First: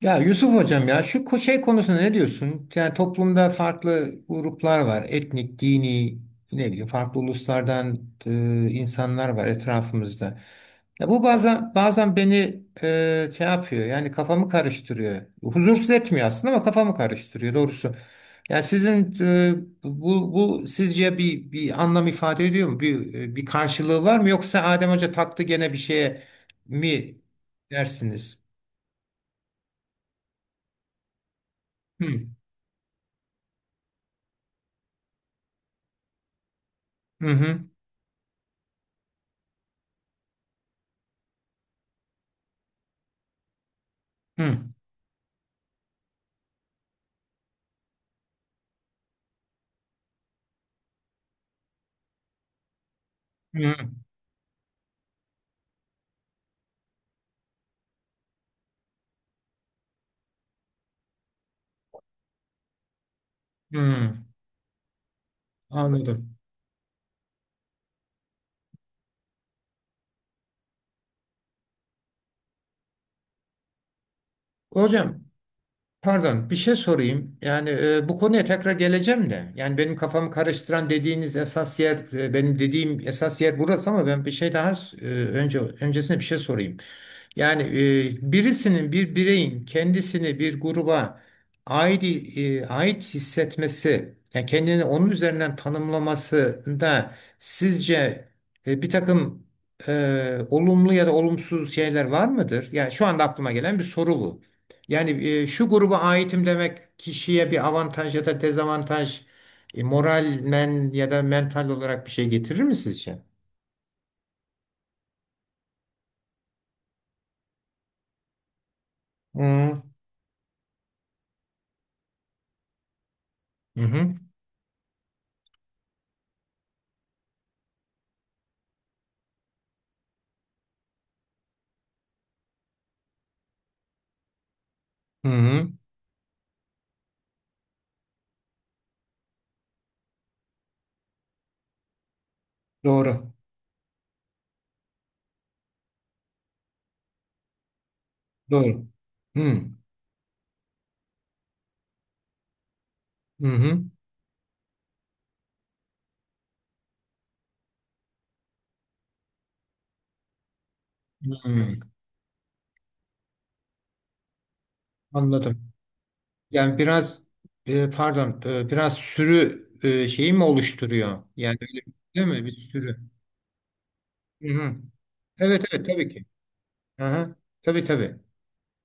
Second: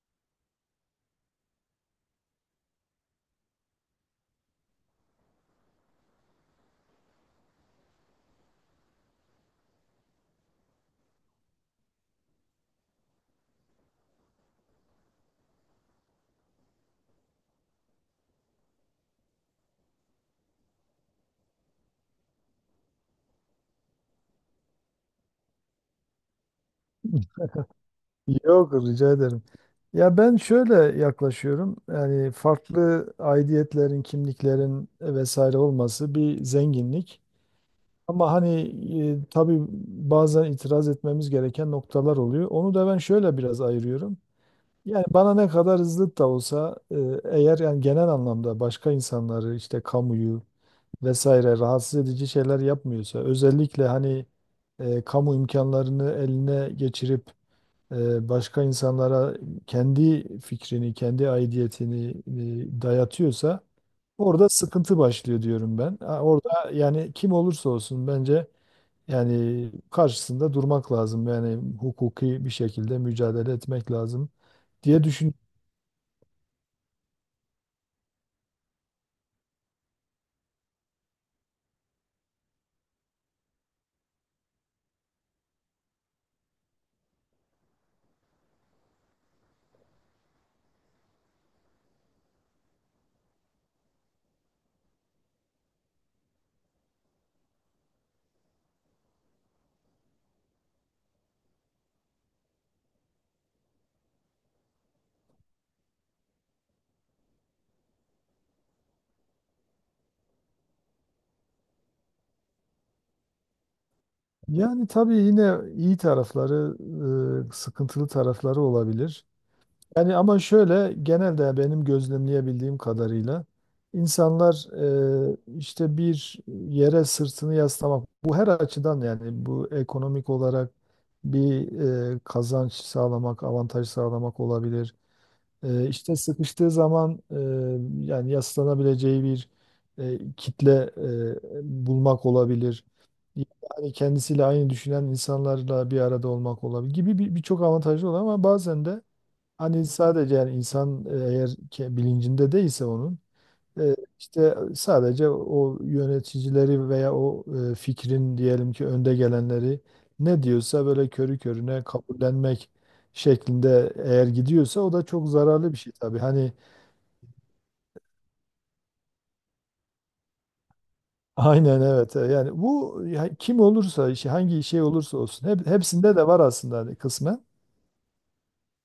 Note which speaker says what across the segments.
Speaker 1: Ya Yusuf hocam, ya şey konusunda ne diyorsun? Yani toplumda farklı gruplar var. Etnik, dini, ne bileyim farklı uluslardan insanlar var etrafımızda. Ya bu bazen beni şey yapıyor. Yani kafamı karıştırıyor. Huzursuz etmiyor aslında ama kafamı karıştırıyor doğrusu. Ya sizin bu sizce bir anlam ifade ediyor mu? Bir karşılığı var mı yoksa Adem Hoca taktı gene bir şeye mi dersiniz?
Speaker 2: Yok rica ederim. Ya ben şöyle yaklaşıyorum.
Speaker 1: Hı.
Speaker 2: Yani farklı aidiyetlerin, kimliklerin vesaire olması bir zenginlik.
Speaker 1: Hı hı.
Speaker 2: Ama hani tabii bazen itiraz etmemiz gereken noktalar oluyor. Onu da ben şöyle biraz ayırıyorum.
Speaker 1: Hı,
Speaker 2: Yani bana ne kadar hızlı da olsa eğer yani genel anlamda başka insanları işte kamuyu vesaire rahatsız edici şeyler yapmıyorsa özellikle
Speaker 1: hı,
Speaker 2: hani kamu imkanlarını eline geçirip başka insanlara kendi fikrini, kendi aidiyetini dayatıyorsa
Speaker 1: hı.
Speaker 2: orada sıkıntı başlıyor diyorum ben. Ha,
Speaker 1: Anladım.
Speaker 2: orada yani kim olursa olsun bence yani karşısında durmak lazım. Yani hukuki bir şekilde mücadele etmek lazım diye
Speaker 1: Hocam,
Speaker 2: düşün.
Speaker 1: pardon, bir şey sorayım. Yani bu konuya tekrar geleceğim de. Yani benim kafamı karıştıran dediğiniz esas yer, benim dediğim esas yer burası, ama ben bir şey daha, öncesine bir şey sorayım. Yani birisinin, bir bireyin, kendisini bir gruba ait ait hissetmesi, yani kendini onun üzerinden tanımlamasında sizce bir takım olumlu ya da olumsuz şeyler var mıdır? Yani şu anda aklıma gelen bir soru bu. Yani şu gruba aitim demek kişiye bir avantaj ya da dezavantaj, moralmen ya da mental olarak bir şey getirir mi sizce?
Speaker 2: Yani tabii yine iyi tarafları, sıkıntılı tarafları olabilir.
Speaker 1: Hı hı.
Speaker 2: Yani ama şöyle genelde benim gözlemleyebildiğim kadarıyla
Speaker 1: Hı hı.
Speaker 2: insanlar işte bir yere sırtını yaslamak bu her açıdan yani bu ekonomik olarak bir kazanç sağlamak, avantaj sağlamak olabilir.
Speaker 1: Hı hı.
Speaker 2: İşte sıkıştığı zaman yani yaslanabileceği bir kitle bulmak olabilir.
Speaker 1: Doğru.
Speaker 2: Yani kendisiyle aynı düşünen insanlarla bir arada olmak olabilir gibi birçok avantajı olan ama bazen
Speaker 1: Doğru.
Speaker 2: de
Speaker 1: Hmm.
Speaker 2: hani sadece yani insan eğer bilincinde değilse onun
Speaker 1: Hı hı.
Speaker 2: işte sadece o yöneticileri veya o fikrin diyelim ki önde gelenleri ne diyorsa böyle körü
Speaker 1: Hmm.
Speaker 2: körüne kabullenmek şeklinde eğer gidiyorsa o da çok
Speaker 1: Anladım.
Speaker 2: zararlı bir şey tabii. Hani
Speaker 1: Yani biraz, pardon, biraz sürü şeyi mi oluşturuyor? Yani öyle,
Speaker 2: aynen evet.
Speaker 1: değil mi? Bir
Speaker 2: Yani bu
Speaker 1: sürü.
Speaker 2: ya kim olursa işi
Speaker 1: Hı
Speaker 2: hangi
Speaker 1: hı.
Speaker 2: şey olursa olsun
Speaker 1: Evet evet, tabii
Speaker 2: hepsinde
Speaker 1: ki.
Speaker 2: de var aslında hani
Speaker 1: Aha.
Speaker 2: kısmen.
Speaker 1: Tabii tabii.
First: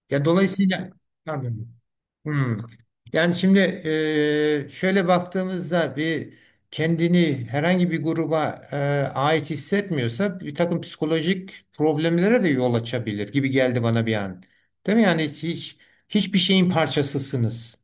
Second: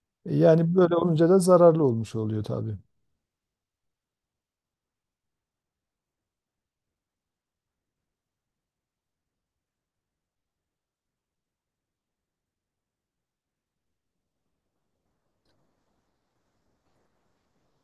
Speaker 1: Ya
Speaker 2: Yani
Speaker 1: dolayısıyla,
Speaker 2: böyle olunca da
Speaker 1: pardon.
Speaker 2: zararlı olmuş oluyor
Speaker 1: Hmm.
Speaker 2: tabii.
Speaker 1: Yani şimdi, şöyle baktığımızda bir kendini herhangi bir gruba ait hissetmiyorsa bir takım psikolojik problemlere de yol açabilir gibi geldi bana bir an. Değil mi? Yani hiçbir şeyin parçasısınız.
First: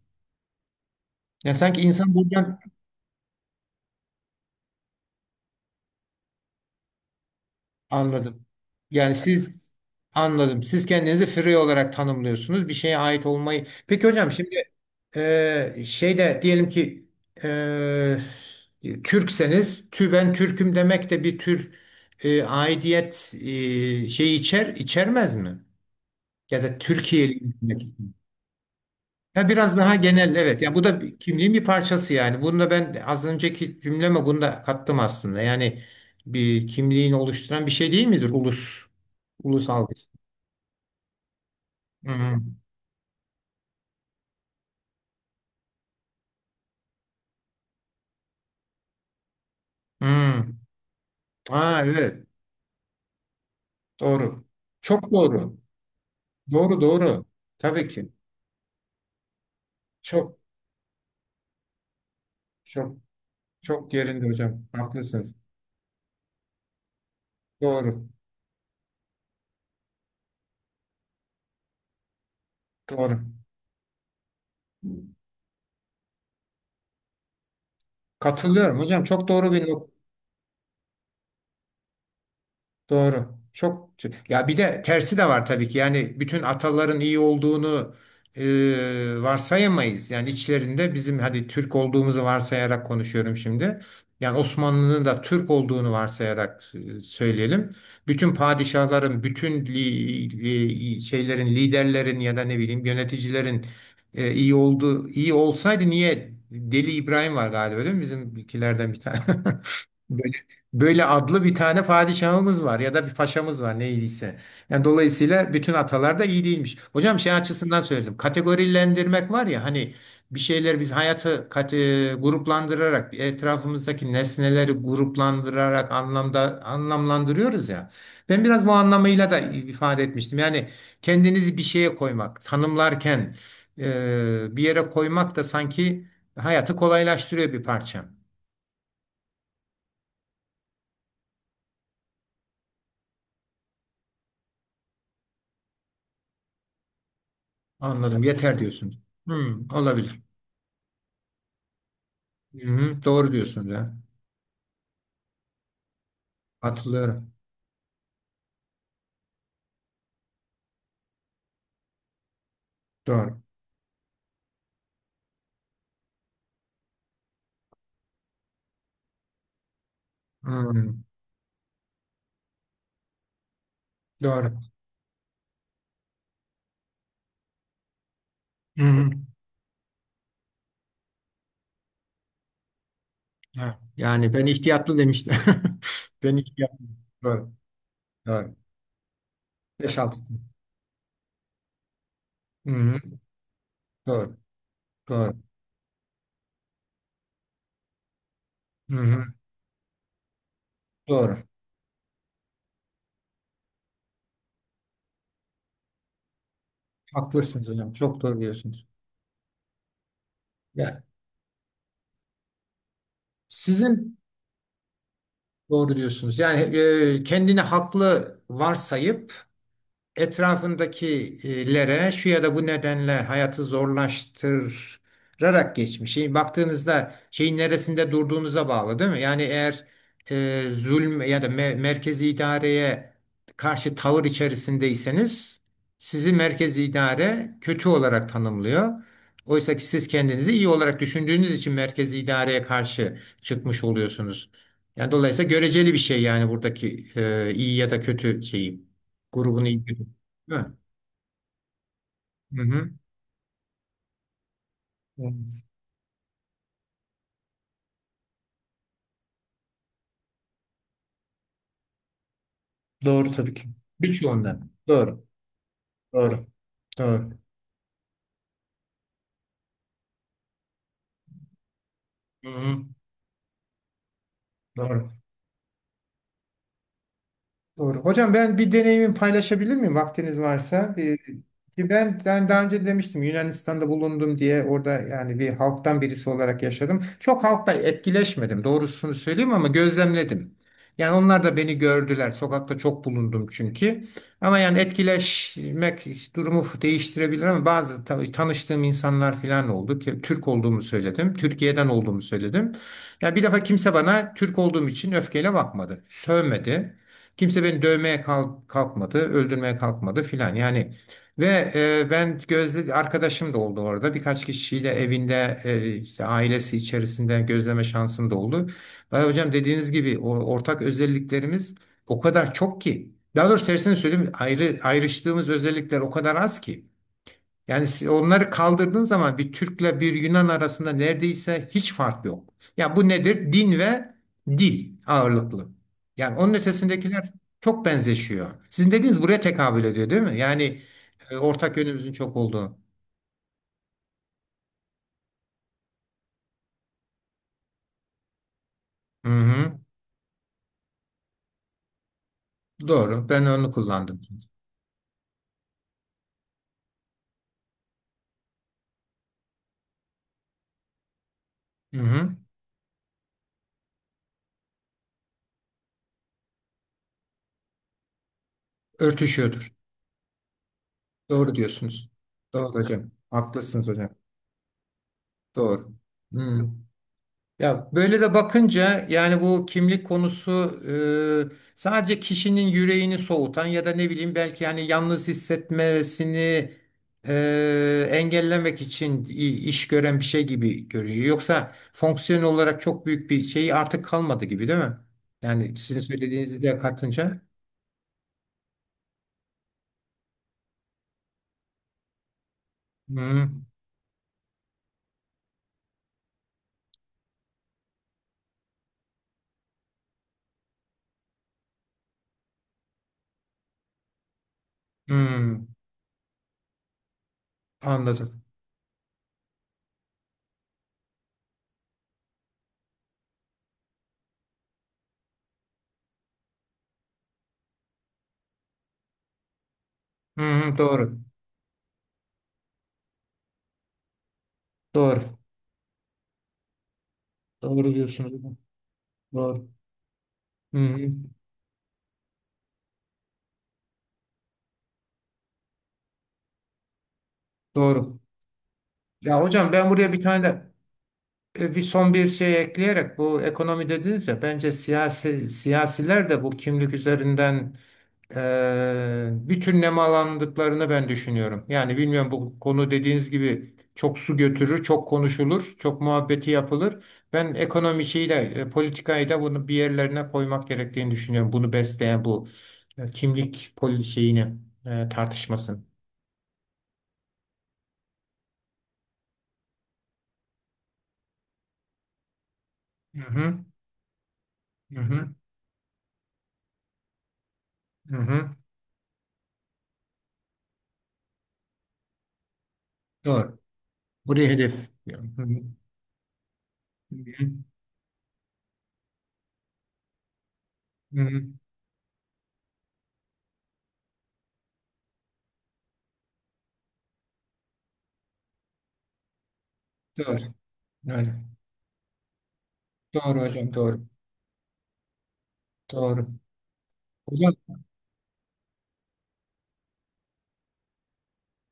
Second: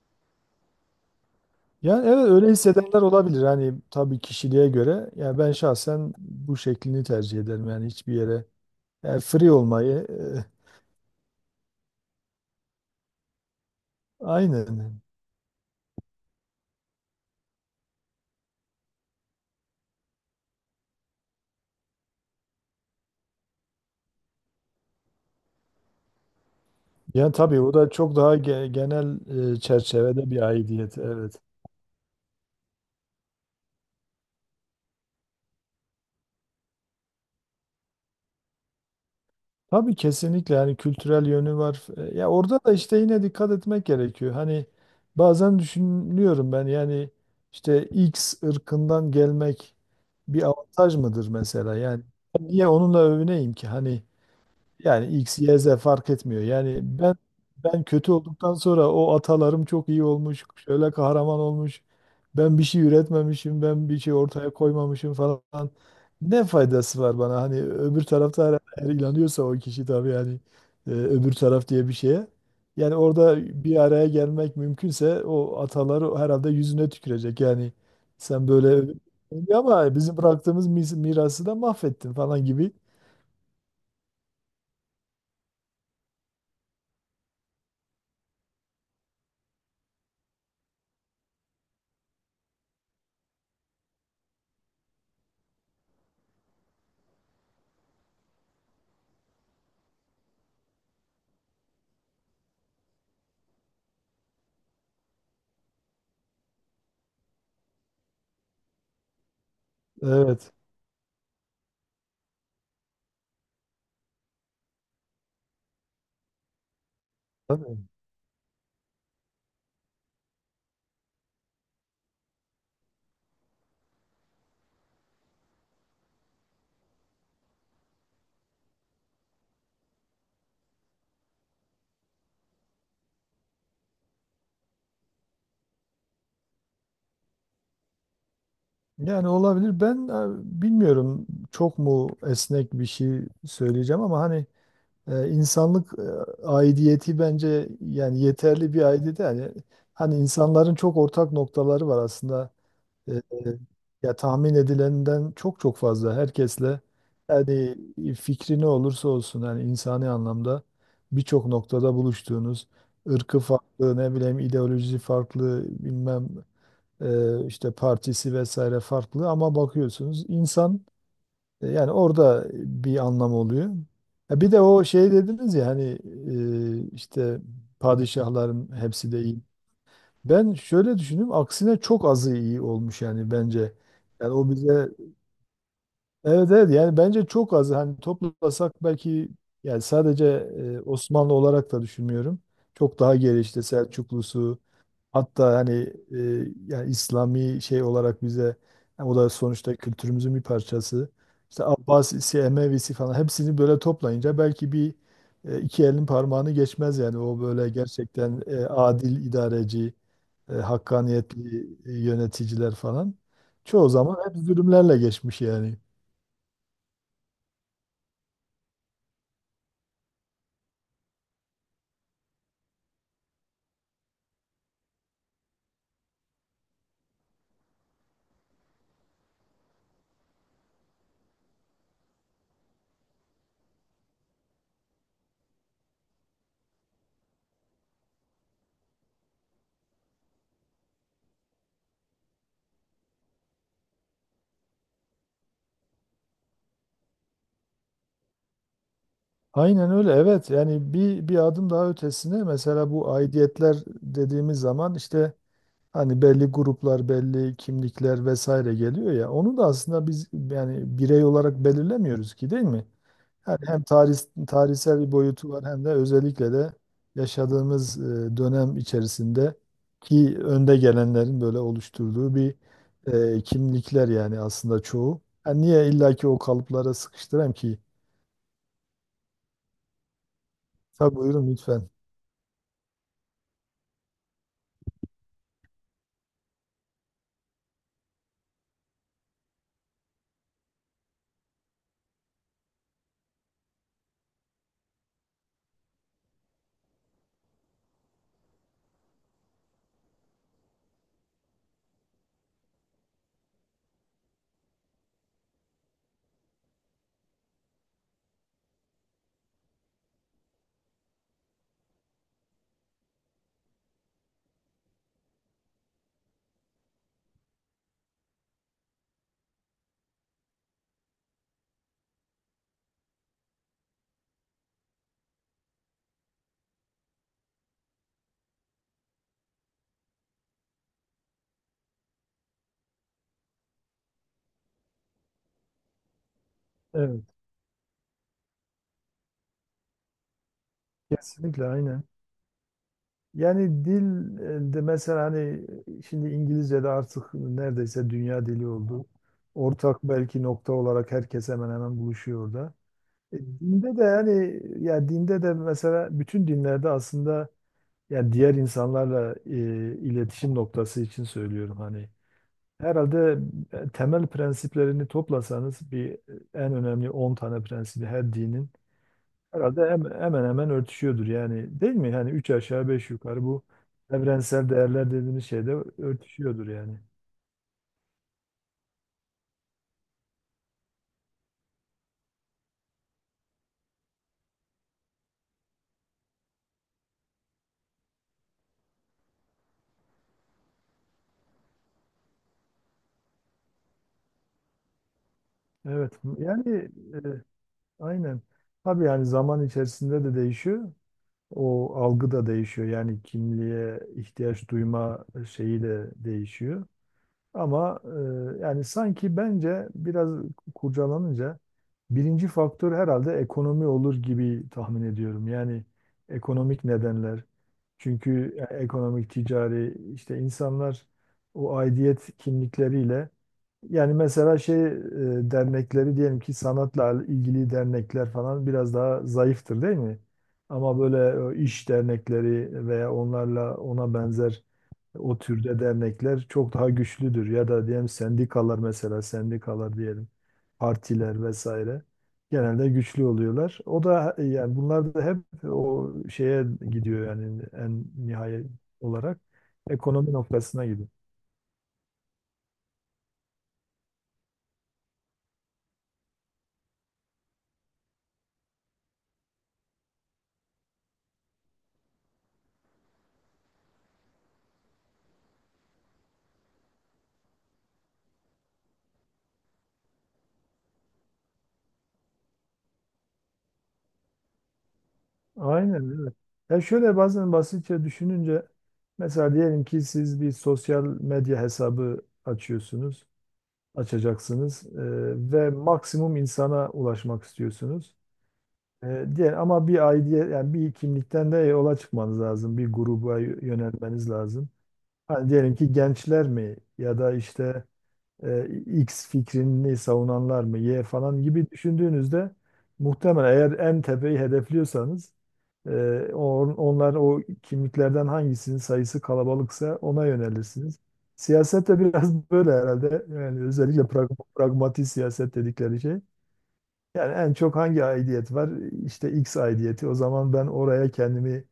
Speaker 1: Ya sanki
Speaker 2: Yani
Speaker 1: insan
Speaker 2: evet öyle
Speaker 1: buradan,
Speaker 2: hissedenler olabilir. Hani tabii kişiliğe göre. Yani ben şahsen bu şeklini tercih ederim. Yani hiçbir
Speaker 1: anladım.
Speaker 2: yere
Speaker 1: Yani
Speaker 2: yani free
Speaker 1: siz,
Speaker 2: olmayı
Speaker 1: anladım. Siz kendinizi free olarak tanımlıyorsunuz. Bir şeye ait olmayı. Peki hocam şimdi,
Speaker 2: aynen.
Speaker 1: Şeyde diyelim ki, e, Türkseniz, ben Türküm demek de bir tür aidiyet şeyi içermez mi? Ya da
Speaker 2: Yani
Speaker 1: Türkiye'li
Speaker 2: tabii o
Speaker 1: demek.
Speaker 2: da çok daha genel
Speaker 1: Ya biraz daha
Speaker 2: çerçevede
Speaker 1: genel,
Speaker 2: bir
Speaker 1: evet. Ya bu
Speaker 2: aidiyet.
Speaker 1: da
Speaker 2: Evet.
Speaker 1: kimliğin bir parçası yani. Bunu da ben az önceki cümleme bunu da kattım aslında. Yani bir kimliğini oluşturan bir şey değil midir ulus? Ulus
Speaker 2: Tabii
Speaker 1: algısı.
Speaker 2: kesinlikle yani kültürel yönü var.
Speaker 1: Hı
Speaker 2: Ya
Speaker 1: hı.
Speaker 2: orada da işte yine dikkat etmek gerekiyor. Hani bazen düşünüyorum ben yani işte X ırkından gelmek bir
Speaker 1: Hı.
Speaker 2: avantaj mıdır mesela?
Speaker 1: Aa,
Speaker 2: Yani
Speaker 1: evet.
Speaker 2: niye onunla övüneyim ki? Hani
Speaker 1: Doğru.
Speaker 2: yani
Speaker 1: Çok
Speaker 2: X,
Speaker 1: doğru.
Speaker 2: Y, Z fark etmiyor. Yani
Speaker 1: Doğru
Speaker 2: ben
Speaker 1: doğru.
Speaker 2: ben
Speaker 1: Tabii ki.
Speaker 2: kötü olduktan sonra o atalarım çok iyi
Speaker 1: Çok
Speaker 2: olmuş, şöyle kahraman olmuş. Ben bir şey
Speaker 1: çok
Speaker 2: üretmemişim, ben
Speaker 1: çok
Speaker 2: bir şey
Speaker 1: yerinde
Speaker 2: ortaya
Speaker 1: hocam.
Speaker 2: koymamışım
Speaker 1: Haklısınız.
Speaker 2: falan. Ne faydası var bana? Hani öbür
Speaker 1: Doğru.
Speaker 2: tarafta her inanıyorsa o kişi tabii yani öbür taraf diye bir şeye. Yani
Speaker 1: Doğru.
Speaker 2: orada bir araya gelmek mümkünse o ataları herhalde yüzüne tükürecek. Yani sen
Speaker 1: Katılıyorum
Speaker 2: böyle
Speaker 1: hocam. Çok doğru bir
Speaker 2: ama bizim bıraktığımız mirası da mahvettin falan gibi.
Speaker 1: Doğru. Ya bir de tersi de var tabii ki. Yani bütün ataların iyi olduğunu, e, varsayamayız. Yani içlerinde, bizim hadi Türk olduğumuzu varsayarak konuşuyorum şimdi. Yani Osmanlı'nın da Türk olduğunu varsayarak söyleyelim. Bütün padişahların, bütün şeylerin, liderlerin ya da ne bileyim yöneticilerin iyi iyi olsaydı, niye Deli İbrahim var galiba, değil mi? Bizimkilerden bir tane. Böyle,
Speaker 2: Evet.
Speaker 1: böyle adlı bir tane padişahımız var, ya da bir paşamız var neydiyse. Yani dolayısıyla bütün atalar da iyi değilmiş. Hocam şey
Speaker 2: Tabii.
Speaker 1: açısından söyledim. Kategorilendirmek var ya, hani bir şeyler, biz hayatı gruplandırarak, etrafımızdaki nesneleri gruplandırarak anlamlandırıyoruz ya. Ben biraz bu anlamıyla da ifade etmiştim. Yani kendinizi bir şeye koymak, tanımlarken bir yere koymak da sanki hayatı kolaylaştırıyor bir parça.
Speaker 2: Yani olabilir. Ben bilmiyorum çok mu esnek bir şey söyleyeceğim ama hani insanlık aidiyeti bence yani
Speaker 1: Anladım. Yeter
Speaker 2: yeterli bir
Speaker 1: diyorsunuz.
Speaker 2: aidiyet. Yani hani
Speaker 1: Hmm,
Speaker 2: hani
Speaker 1: olabilir.
Speaker 2: insanların çok ortak noktaları var aslında.
Speaker 1: Hı-hı,
Speaker 2: E,
Speaker 1: doğru
Speaker 2: e,
Speaker 1: diyorsunuz ya.
Speaker 2: ya tahmin edilenden çok çok fazla herkesle
Speaker 1: Katılıyorum.
Speaker 2: yani fikri ne olursa olsun yani insani anlamda birçok noktada buluştuğunuz ırkı
Speaker 1: Doğru.
Speaker 2: farklı ne bileyim ideolojisi farklı bilmem işte partisi vesaire farklı ama bakıyorsunuz insan
Speaker 1: Hmm,
Speaker 2: yani orada bir anlam oluyor. Ya bir
Speaker 1: doğru.
Speaker 2: de o şey dediniz ya hani işte padişahların
Speaker 1: Hı-hı.
Speaker 2: hepsi de iyi. Ben şöyle düşündüm aksine çok azı iyi olmuş yani bence.
Speaker 1: Ha,
Speaker 2: Yani
Speaker 1: yani ben
Speaker 2: o bize
Speaker 1: ihtiyatlı demiştim. Ben
Speaker 2: evet evet,
Speaker 1: ihtiyatlı.
Speaker 2: yani bence
Speaker 1: Doğru.
Speaker 2: çok azı hani
Speaker 1: Doğru.
Speaker 2: toplasak belki yani
Speaker 1: Beş altı.
Speaker 2: sadece Osmanlı olarak da düşünmüyorum.
Speaker 1: Hı-hı,
Speaker 2: Çok daha geri işte
Speaker 1: doğru.
Speaker 2: Selçuklusu,
Speaker 1: Doğru.
Speaker 2: hatta hani e, yani İslami şey olarak bize yani o
Speaker 1: Hı-hı,
Speaker 2: da sonuçta kültürümüzün bir parçası.
Speaker 1: doğru.
Speaker 2: İşte Abbasisi, Emevisi falan hepsini böyle toplayınca belki bir iki elin parmağını geçmez yani o
Speaker 1: Haklısınız
Speaker 2: böyle
Speaker 1: hocam. Çok doğru
Speaker 2: gerçekten
Speaker 1: diyorsunuz.
Speaker 2: adil idareci,
Speaker 1: Ya,
Speaker 2: hakkaniyetli yöneticiler falan. Çoğu
Speaker 1: sizin,
Speaker 2: zaman hep zulümlerle geçmiş yani.
Speaker 1: doğru diyorsunuz. Yani kendini haklı varsayıp etrafındakilere şu ya da bu nedenle hayatı zorlaştırarak geçmiş. Şimdi baktığınızda şeyin neresinde durduğunuza bağlı, değil mi? Yani eğer zulm ya da merkezi idareye karşı tavır içerisindeyseniz, sizi merkezi idare kötü olarak tanımlıyor. Oysa ki siz kendinizi iyi olarak düşündüğünüz için merkezi idareye karşı çıkmış oluyorsunuz. Yani dolayısıyla göreceli bir şey yani, buradaki iyi ya da kötü şeyi, grubunu iyi.
Speaker 2: Aynen öyle evet
Speaker 1: Evet.
Speaker 2: yani bir adım daha ötesine
Speaker 1: Hı hı.
Speaker 2: mesela bu aidiyetler dediğimiz zaman işte hani belli gruplar belli kimlikler vesaire geliyor ya onu da aslında biz yani birey olarak belirlemiyoruz ki değil mi?
Speaker 1: Doğru tabii
Speaker 2: Yani
Speaker 1: ki.
Speaker 2: hem
Speaker 1: Birçoğundan.
Speaker 2: tarihsel bir
Speaker 1: Doğru.
Speaker 2: boyutu var hem de
Speaker 1: Doğru.
Speaker 2: özellikle de
Speaker 1: Doğru.
Speaker 2: yaşadığımız dönem içerisinde ki önde gelenlerin böyle oluşturduğu
Speaker 1: Hı
Speaker 2: bir
Speaker 1: hı.
Speaker 2: kimlikler yani aslında
Speaker 1: Doğru.
Speaker 2: çoğu. Yani niye illaki o kalıplara sıkıştırayım ki?
Speaker 1: Doğru. Hocam, ben bir deneyimi paylaşabilir miyim vaktiniz varsa?
Speaker 2: Tabii
Speaker 1: Ee,
Speaker 2: buyurun
Speaker 1: ki
Speaker 2: lütfen.
Speaker 1: ben, daha önce demiştim Yunanistan'da bulundum diye, orada yani bir halktan birisi olarak yaşadım. Çok halkla etkileşmedim doğrusunu söyleyeyim ama gözlemledim. Yani onlar da beni gördüler. Sokakta çok bulundum çünkü. Ama yani etkileşmek durumu değiştirebilir, ama bazı tanıştığım insanlar falan oldu ki Türk olduğumu söyledim. Türkiye'den olduğumu söyledim. Ya bir defa kimse bana Türk olduğum için öfkeyle bakmadı. Sövmedi. Kimse beni dövmeye kalkmadı, öldürmeye kalkmadı filan. Yani ve ben gözle arkadaşım da oldu orada. Birkaç kişiyle evinde, işte ailesi içerisinde gözleme şansım da oldu. Vay hocam, dediğiniz gibi o ortak özelliklerimiz o kadar çok ki. Daha doğrusu tersini söyleyeyim, ayrıştığımız özellikler o kadar az ki. Yani siz onları kaldırdığın zaman bir Türk'le bir Yunan arasında neredeyse hiç fark yok. Ya bu nedir? Din ve dil ağırlıklı. Yani onun
Speaker 2: Evet.
Speaker 1: ötesindekiler çok benzeşiyor. Sizin dediğiniz buraya tekabül ediyor, değil mi? Yani
Speaker 2: Kesinlikle
Speaker 1: ortak
Speaker 2: aynen.
Speaker 1: yönümüzün çok olduğu.
Speaker 2: Yani dil de mesela hani şimdi İngilizce de artık neredeyse dünya dili oldu.
Speaker 1: Hı hı.
Speaker 2: Ortak belki nokta olarak herkes hemen hemen buluşuyor orada.
Speaker 1: Doğru. Ben onu
Speaker 2: Dinde de
Speaker 1: kullandım.
Speaker 2: yani ya dinde de mesela bütün dinlerde aslında yani diğer insanlarla iletişim noktası için söylüyorum
Speaker 1: Hı
Speaker 2: hani.
Speaker 1: hı.
Speaker 2: Herhalde temel prensiplerini toplasanız bir en önemli 10 tane prensibi her dinin
Speaker 1: Örtüşüyordur.
Speaker 2: herhalde hemen hemen örtüşüyordur
Speaker 1: Doğru
Speaker 2: yani değil
Speaker 1: diyorsunuz.
Speaker 2: mi? Yani üç
Speaker 1: Doğru
Speaker 2: aşağı beş
Speaker 1: hocam.
Speaker 2: yukarı bu
Speaker 1: Haklısınız hocam.
Speaker 2: evrensel değerler dediğimiz şeyde
Speaker 1: Doğru.
Speaker 2: örtüşüyordur
Speaker 1: Hı.
Speaker 2: yani.
Speaker 1: Ya böyle de bakınca, yani bu kimlik konusu sadece kişinin yüreğini soğutan ya da ne bileyim belki yani yalnız hissetmesini engellemek için iş gören bir şey gibi görünüyor. Yoksa fonksiyon olarak çok büyük bir şey artık kalmadı gibi, değil mi? Yani sizin
Speaker 2: Evet
Speaker 1: söylediğinizi
Speaker 2: yani
Speaker 1: de
Speaker 2: e,
Speaker 1: katınca.
Speaker 2: aynen. Tabii yani zaman içerisinde de değişiyor. O algı da değişiyor. Yani
Speaker 1: Hmm,
Speaker 2: kimliğe ihtiyaç duyma şeyi de değişiyor. Ama yani sanki bence biraz kurcalanınca birinci faktör herhalde ekonomi olur gibi tahmin ediyorum.
Speaker 1: hmm,
Speaker 2: Yani ekonomik nedenler.
Speaker 1: anladım.
Speaker 2: Çünkü ekonomik, ticari işte insanlar o aidiyet kimlikleriyle yani mesela şey dernekleri diyelim ki sanatla ilgili dernekler falan biraz daha zayıftır değil mi?
Speaker 1: Hmm,
Speaker 2: Ama
Speaker 1: doğru.
Speaker 2: böyle iş dernekleri veya onlarla ona benzer
Speaker 1: Doğru.
Speaker 2: o türde dernekler çok daha güçlüdür. Ya da
Speaker 1: Doğru
Speaker 2: diyelim
Speaker 1: diyorsunuz.
Speaker 2: sendikalar, mesela
Speaker 1: Doğru.
Speaker 2: sendikalar diyelim,
Speaker 1: Hmm,
Speaker 2: partiler vesaire genelde güçlü oluyorlar. O da yani bunlar da hep o şeye gidiyor yani en
Speaker 1: doğru.
Speaker 2: nihayet olarak
Speaker 1: Ya hocam, ben buraya bir
Speaker 2: ekonomi
Speaker 1: tane de,
Speaker 2: noktasına gidiyor.
Speaker 1: Bir son bir şey ekleyerek, bu ekonomi dediniz ya, bence siyasi, siyasiler de bu kimlik üzerinden bütün nemalandıklarını ben düşünüyorum. Yani bilmiyorum, bu konu dediğiniz gibi çok su götürür, çok konuşulur, çok muhabbeti yapılır. Ben ekonomi şeyi de, politikayı da bunu bir yerlerine koymak gerektiğini düşünüyorum. Bunu besleyen bu kimlik şeyini, tartışmasını.
Speaker 2: Aynen evet. Ya şöyle bazen basitçe düşününce mesela diyelim ki siz bir sosyal medya hesabı
Speaker 1: Hı
Speaker 2: açıyorsunuz,
Speaker 1: hı,
Speaker 2: açacaksınız
Speaker 1: hı hı,
Speaker 2: ve maksimum insana ulaşmak
Speaker 1: hı
Speaker 2: istiyorsunuz.
Speaker 1: hı.
Speaker 2: Diğer ama bir aidiyet yani bir kimlikten de yola çıkmanız lazım. Bir gruba
Speaker 1: Doğru.
Speaker 2: yönelmeniz
Speaker 1: Buraya
Speaker 2: lazım.
Speaker 1: hedef. Hı hı,
Speaker 2: Hani diyelim ki gençler mi
Speaker 1: hı
Speaker 2: ya da
Speaker 1: hı,
Speaker 2: işte X fikrini savunanlar mı Y
Speaker 1: hı
Speaker 2: falan
Speaker 1: hı.
Speaker 2: gibi düşündüğünüzde muhtemelen eğer en tepeyi hedefliyorsanız e, onlar o kimliklerden hangisinin sayısı kalabalıksa ona
Speaker 1: Doğru.
Speaker 2: yönelirsiniz.
Speaker 1: Öyle.
Speaker 2: Siyaset de biraz böyle herhalde.
Speaker 1: Doğru
Speaker 2: Yani
Speaker 1: hocam,
Speaker 2: özellikle
Speaker 1: doğru.
Speaker 2: pragmatik siyaset dedikleri şey.
Speaker 1: Doğru.
Speaker 2: Yani en
Speaker 1: Hocam,
Speaker 2: çok hangi aidiyet var? İşte X aidiyeti. O zaman ben oraya kendimi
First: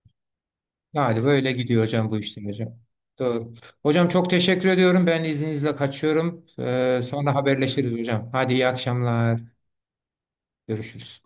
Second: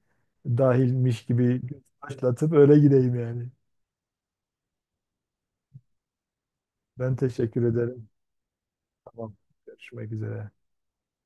Speaker 1: yani
Speaker 2: dahilmiş
Speaker 1: böyle
Speaker 2: gibi
Speaker 1: gidiyor hocam bu, işte
Speaker 2: başlatıp
Speaker 1: hocam.
Speaker 2: öyle gideyim yani.
Speaker 1: Doğru. Hocam çok teşekkür ediyorum. Ben izninizle kaçıyorum. Ee,
Speaker 2: Ben
Speaker 1: sonra
Speaker 2: teşekkür
Speaker 1: haberleşiriz
Speaker 2: ederim.
Speaker 1: hocam. Hadi, iyi
Speaker 2: Tamam.
Speaker 1: akşamlar.
Speaker 2: Görüşmek üzere.
Speaker 1: Görüşürüz.